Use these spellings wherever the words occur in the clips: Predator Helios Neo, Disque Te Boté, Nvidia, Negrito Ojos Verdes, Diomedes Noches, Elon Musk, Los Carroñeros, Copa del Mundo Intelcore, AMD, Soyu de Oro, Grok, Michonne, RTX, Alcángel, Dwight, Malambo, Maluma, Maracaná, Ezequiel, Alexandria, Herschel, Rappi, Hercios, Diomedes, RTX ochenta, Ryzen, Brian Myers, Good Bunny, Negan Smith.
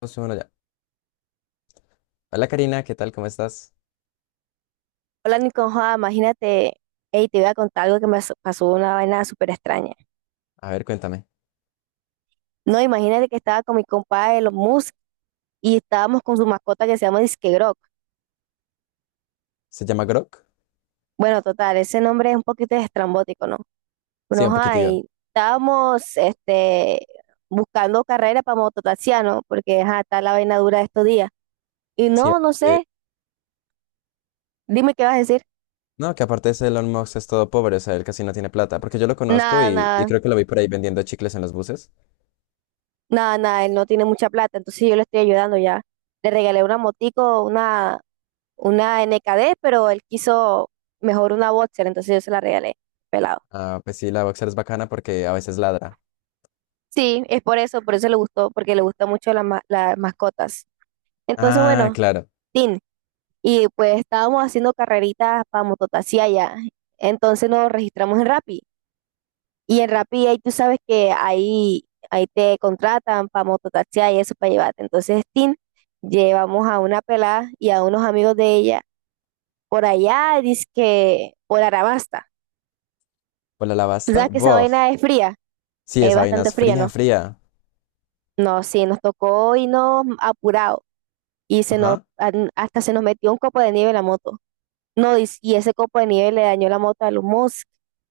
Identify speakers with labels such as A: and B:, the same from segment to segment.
A: Más o ya. Hola Karina, ¿qué tal? ¿Cómo estás?
B: Hola Niconjoa, imagínate, hey, te voy a contar algo que me pasó una vaina súper extraña.
A: A ver, cuéntame.
B: No, imagínate que estaba con mi compadre los Musk y estábamos con su mascota que se llama Disque Grok.
A: ¿Se llama Grok?
B: Bueno, total, ese nombre es un poquito estrambótico, ¿no?
A: Sí,
B: Bueno,
A: un
B: ajá,
A: poquitito.
B: y estábamos buscando carrera para mototaxiano, porque ajá, está la vaina dura de estos días. Y
A: Sí,
B: no, no
A: eh,
B: sé, dime qué vas a decir.
A: no, que aparte ese Elon Musk es todo pobre, o sea, él casi no tiene plata, porque yo lo conozco
B: Nada,
A: y
B: nada,
A: creo que lo vi por ahí vendiendo chicles en los buses.
B: nada, nada, él no tiene mucha plata, entonces yo le estoy ayudando ya. Le regalé una motico, una NKD, pero él quiso mejor una boxer, entonces yo se la regalé, pelado.
A: Ah, pues sí, la Boxer es bacana porque a veces ladra.
B: Sí, es por eso le gustó, porque le gustan mucho las mascotas. Entonces,
A: Ah,
B: bueno,
A: claro.
B: Tin, y pues estábamos haciendo carreritas para mototaxi allá. Entonces nos registramos en Rappi. Y en Rappi ahí tú sabes que ahí te contratan para mototaxi y eso para llevarte. Entonces, Tin, llevamos a una pelada y a unos amigos de ella por allá, dice que por Arabasta.
A: ¿Por la
B: ¿Tú
A: lavasta?
B: sabes que esa
A: Bof.
B: vaina es fría?
A: Sí, esa vaina
B: Bastante
A: es
B: fría,
A: fría,
B: ¿no?
A: fría.
B: No, sí, nos tocó irnos apurado y se nos,
A: Ajá.
B: hasta se nos metió un copo de nieve en la moto. No, y ese copo de nieve le dañó la moto a los Musk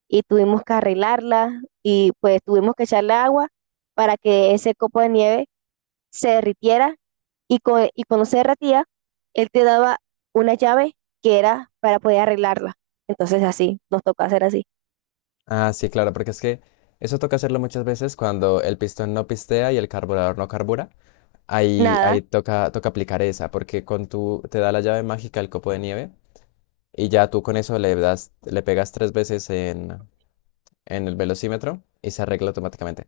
B: y tuvimos que arreglarla, y pues tuvimos que echarle agua para que ese copo de nieve se derritiera y cuando se derretía, él te daba una llave que era para poder arreglarla. Entonces así, nos tocó hacer así.
A: Ah, sí, claro, porque es que eso toca hacerlo muchas veces cuando el pistón no pistea y el carburador no carbura. Ahí, ahí
B: Nada,
A: toca, toca aplicar esa, porque con tu, te da la llave mágica el copo de nieve y ya tú con eso le das, le pegas tres veces en el velocímetro y se arregla automáticamente.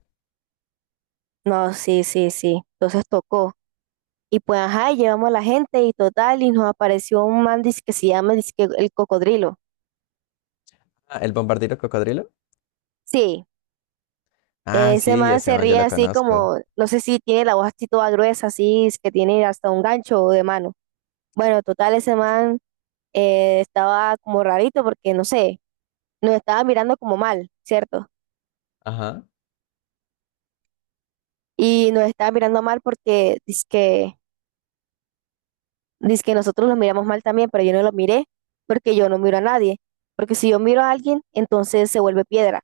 B: no, sí, sí, sí. Entonces tocó. Y pues, ajá, y llevamos a la gente y total, y nos apareció un man dizque que se llama dizque el cocodrilo.
A: Ah, ¿el bombardero cocodrilo?
B: Sí,
A: Ah,
B: ese
A: sí, ya
B: man
A: se
B: se
A: yo
B: ríe
A: lo
B: así
A: conozco.
B: como, no sé si tiene la voz así toda gruesa, así, es que tiene hasta un gancho de mano. Bueno, total, ese man estaba como rarito porque, no sé, nos estaba mirando como mal, ¿cierto?
A: Ajá.
B: Y nos estaba mirando mal porque dizque nosotros los miramos mal también, pero yo no lo miré porque yo no miro a nadie. Porque si yo miro a alguien, entonces se vuelve piedra.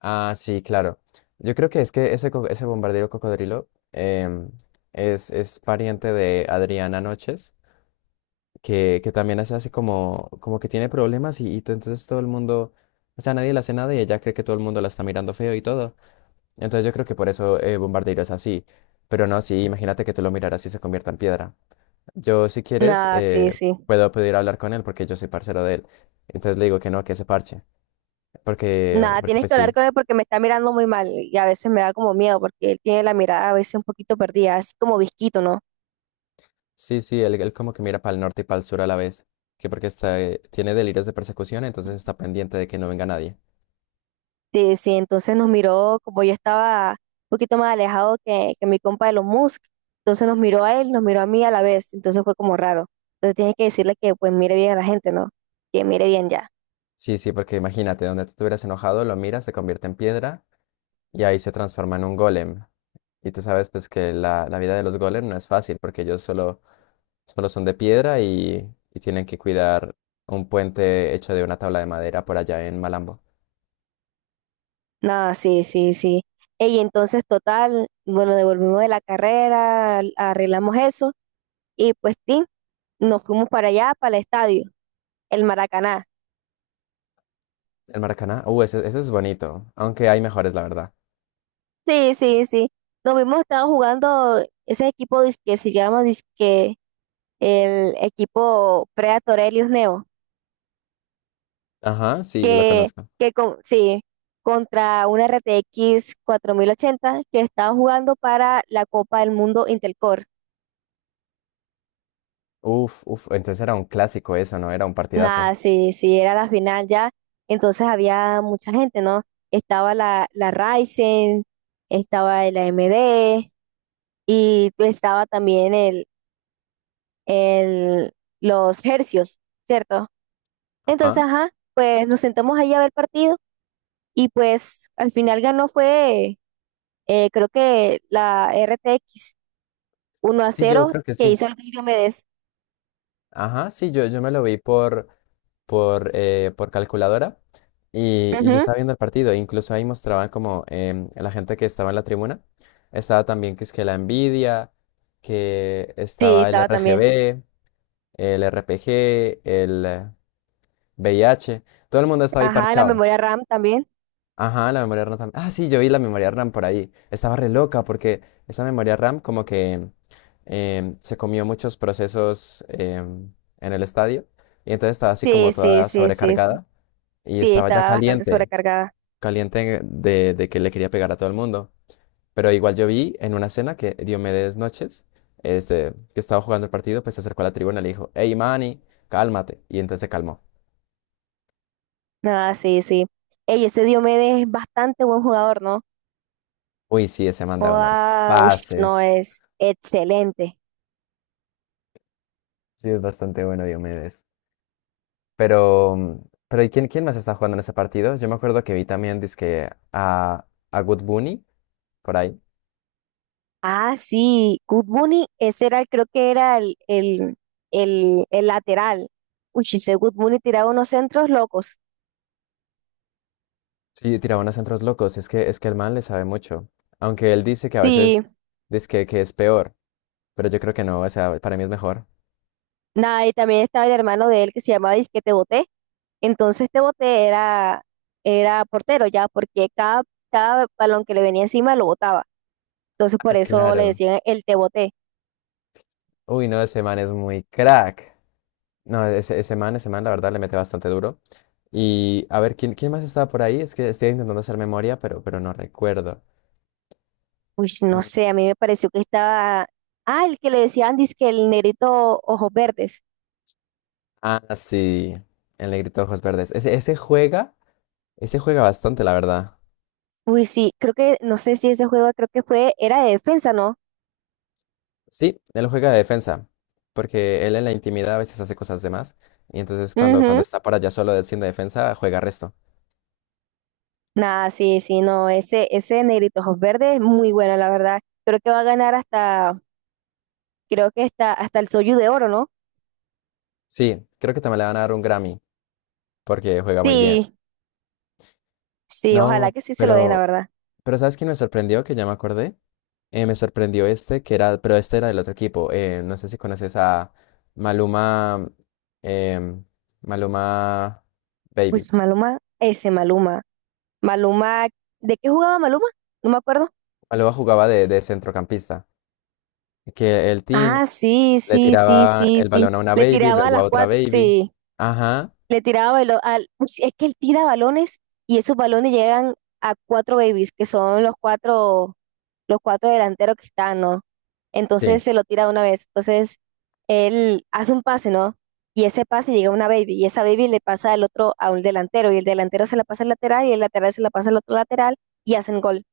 A: Ah, sí, claro. Yo creo que es que ese, ese bombardero cocodrilo es pariente de Adriana Noches. Que también se hace como, como que tiene problemas y entonces todo el mundo, o sea, nadie la hace nada y ella cree que todo el mundo la está mirando feo y todo. Entonces yo creo que por eso Bombardeiro es así. Pero no, sí, imagínate que tú lo miraras y se convierta en piedra. Yo, si quieres,
B: Nada, sí, sí.
A: puedo pedir hablar con él porque yo soy parcero de él. Entonces le digo que no, que se parche. Porque,
B: Nada,
A: porque
B: tienes
A: pues
B: que hablar
A: sí.
B: con él porque me está mirando muy mal y a veces me da como miedo porque él tiene la mirada a veces un poquito perdida, así como visquito, ¿no?
A: Sí, sí, él como que mira para el norte y para el sur a la vez. Que porque está, tiene delirios de persecución, entonces está pendiente de que no venga nadie.
B: Sí, sí, entonces nos miró como yo estaba un poquito más alejado que mi compa de los Musk, entonces nos miró a él, nos miró a mí a la vez, entonces fue como raro. Entonces tienes que decirle que pues mire bien a la gente, ¿no? Que mire bien ya.
A: Sí, sí, porque imagínate, donde tú te hubieras enojado, lo miras, se convierte en piedra y ahí se transforma en un golem. Y tú sabes pues que la vida de los golems no es fácil porque ellos solo, solo son de piedra y tienen que cuidar un puente hecho de una tabla de madera por allá en Malambo.
B: Nada, sí, sí, sí. Y entonces total, bueno, devolvimos de la carrera, arreglamos eso y pues sí, nos fuimos para allá, para el estadio, el Maracaná.
A: El Maracaná, ese, ese es bonito, aunque hay mejores, la verdad.
B: Sí, sí, sí. Nos vimos, estaba jugando ese equipo que se llama disque el equipo Predator Helios Neo,
A: Ajá, sí, lo
B: que,
A: conozco.
B: que sí, contra una RTX 80 que estaba jugando para la Copa del Mundo Intelcore.
A: Uf, uf, entonces era un clásico eso, ¿no? Era un partidazo.
B: Nada, sí, sí, era la final ya, entonces había mucha gente, ¿no? Estaba la Ryzen, estaba el AMD y estaba también el, los Hercios, ¿cierto? Entonces,
A: Ajá,
B: ajá, pues nos sentamos ahí a ver partido y pues al final ganó fue, creo que la RTX uno a
A: sí, yo
B: cero
A: creo que
B: que
A: sí.
B: hizo el Diomedes.
A: Ajá, sí, yo me lo vi por calculadora y yo
B: Ujú.
A: estaba viendo el partido. E incluso ahí mostraban como la gente que estaba en la tribuna. Estaba también que es que la Nvidia, que
B: Sí,
A: estaba el
B: estaba también.
A: RGB, el RPG, el VIH. Todo el mundo estaba ahí
B: Ajá, la
A: parchado.
B: memoria RAM también.
A: Ajá, la memoria RAM también. Ah, sí, yo vi la memoria RAM por ahí. Estaba re loca porque esa memoria RAM como que se comió muchos procesos en el estadio. Y entonces estaba así como
B: Sí, sí,
A: toda
B: sí, sí, sí.
A: sobrecargada y
B: Sí,
A: estaba ya
B: estaba bastante
A: caliente,
B: sobrecargada.
A: caliente de que le quería pegar a todo el mundo. Pero igual yo vi en una escena que Diomedes Noches, este, que estaba jugando el partido, pues se acercó a la tribuna y le dijo, hey Manny, cálmate. Y entonces se calmó.
B: Ah, sí, sí. Ey, ese Diomedes es bastante buen jugador, ¿no?
A: Uy, sí, ese manda unos
B: Joda, ush, no
A: pases.
B: es excelente.
A: Sí, es bastante bueno Diomedes. Pero, pero ¿y quién, quién más está jugando en ese partido? Yo me acuerdo que vi también, dizque a Good Bunny, por ahí.
B: Ah, sí, Good Bunny, ese era, creo que era el lateral. Uy, si ese Good Bunny tiraba unos centros locos.
A: Sí, tiraba unos centros locos. Es que el man le sabe mucho. Aunque él dice que a
B: Sí,
A: veces, dizque que es peor. Pero yo creo que no, o sea, para mí es mejor.
B: nada, y también estaba el hermano de él que se llamaba Disque Te Boté. Entonces Te Boté era portero ya, porque cada balón que le venía encima lo botaba. Entonces
A: Ah,
B: por eso le
A: claro.
B: decían el Te Boté.
A: Uy, no, ese man es muy crack. No, ese, ese man, la verdad, le mete bastante duro. Y a ver, ¿quién, quién más estaba por ahí? Es que estoy intentando hacer memoria, pero no recuerdo.
B: Uy, no
A: Mm.
B: sé, a mí me pareció que estaba... Ah, el que le decían Disque el negrito ojos verdes.
A: Ah, sí, el negrito de ojos verdes. Ese, ese juega bastante, la verdad.
B: Uy, sí, creo que, no sé si ese juego creo que fue, era de defensa, ¿no?
A: Sí, él juega de defensa, porque él en la intimidad a veces hace cosas de más. Y entonces cuando, cuando
B: Ujú.
A: está por allá solo haciendo defensa, juega resto.
B: Nada, sí, sí, no, ese Negrito Ojos Verdes es muy bueno, la verdad. Creo que va a ganar hasta, creo que hasta el Soyu de Oro, ¿no?
A: Sí, creo que también le van a dar un Grammy, porque juega muy bien.
B: Sí, sí, ojalá
A: No,
B: que sí se lo den, la verdad.
A: pero ¿sabes quién me sorprendió? Que ya me acordé. Me sorprendió este, que era, pero este era del otro equipo. No sé si conoces a Maluma, em, Maluma
B: Uy,
A: Baby.
B: Maluma, ese Maluma. Maluma, ¿de qué jugaba Maluma? No me acuerdo.
A: Maluma jugaba de centrocampista. Que el team
B: Ah, sí,
A: le
B: sí, sí,
A: tiraba
B: sí,
A: el
B: sí.
A: balón a una
B: Le
A: baby,
B: tiraba a
A: luego a
B: las
A: otra
B: cuatro,
A: baby.
B: sí.
A: Ajá,
B: Le tiraba balón al, ush, es que él tira balones y esos balones llegan a cuatro babies, que son los cuatro delanteros que están, ¿no? Entonces
A: sí,
B: se lo tira de una vez. Entonces él hace un pase, ¿no? Y ese pase llega a una baby y esa baby le pasa al otro a un delantero y el delantero se la pasa al lateral y el lateral se la pasa al otro lateral y hacen gol.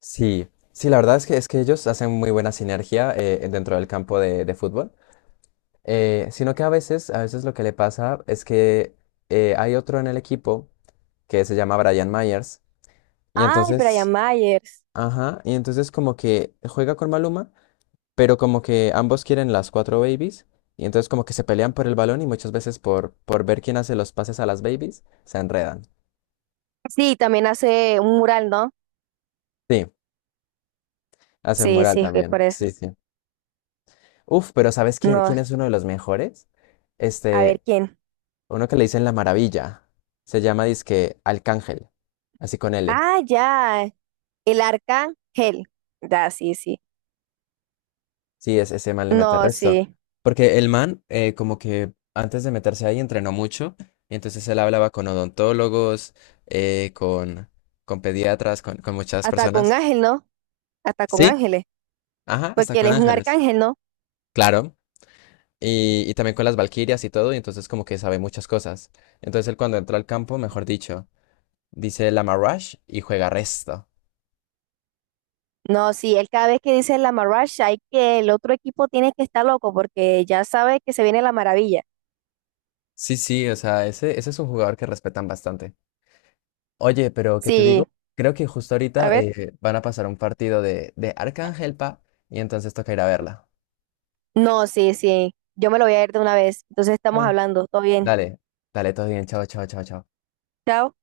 A: sí. Sí, la verdad es que ellos hacen muy buena sinergia dentro del campo de fútbol. Sino que a veces lo que le pasa es que hay otro en el equipo que se llama Brian Myers. Y
B: Ay, Brian
A: entonces,
B: Myers.
A: ajá, y entonces como que juega con Maluma, pero como que ambos quieren las cuatro babies. Y entonces como que se pelean por el balón y muchas veces por ver quién hace los pases a las babies, se enredan.
B: Sí, también hace un mural, ¿no?
A: Sí, hacen
B: Sí,
A: moral
B: sí, es
A: también.
B: por eso.
A: Sí, sí. Uf, pero ¿sabes quién,
B: No,
A: quién es uno de los mejores?
B: a ver
A: Este,
B: quién.
A: uno que le dicen La Maravilla. Se llama dizque Alcángel, así con L.
B: Ah, ya. El arcángel. Ya, sí, sí.
A: Sí, es, ese man le
B: No,
A: mete resto.
B: sí.
A: Porque el man, como que antes de meterse ahí, entrenó mucho. Y entonces él hablaba con odontólogos, eh, con, con pediatras, con muchas
B: Hasta con
A: personas.
B: ángel, ¿no? Hasta con
A: Sí,
B: ángeles.
A: ajá, hasta
B: Porque él
A: con
B: es un
A: ángeles.
B: arcángel, ¿no?
A: Claro. Y también con las valquirias y todo. Y entonces, como que sabe muchas cosas. Entonces, él cuando entró al campo, mejor dicho, dice la Marash y juega resto.
B: No, sí, él cada vez que dice la marrasha hay que el otro equipo tiene que estar loco porque ya sabe que se viene la maravilla.
A: Sí, sí, o sea, ese es un jugador que respetan bastante. Oye, pero ¿qué te
B: Sí,
A: digo? Creo que justo
B: a
A: ahorita
B: ver.
A: van a pasar un partido de Arcángel Pa y entonces toca ir a verla.
B: No, sí, sí. Yo me lo voy a ir de una vez. Entonces estamos
A: Ay,
B: hablando. Todo bien.
A: dale, dale, todo bien, chao, chao, chao, chao.
B: Chao.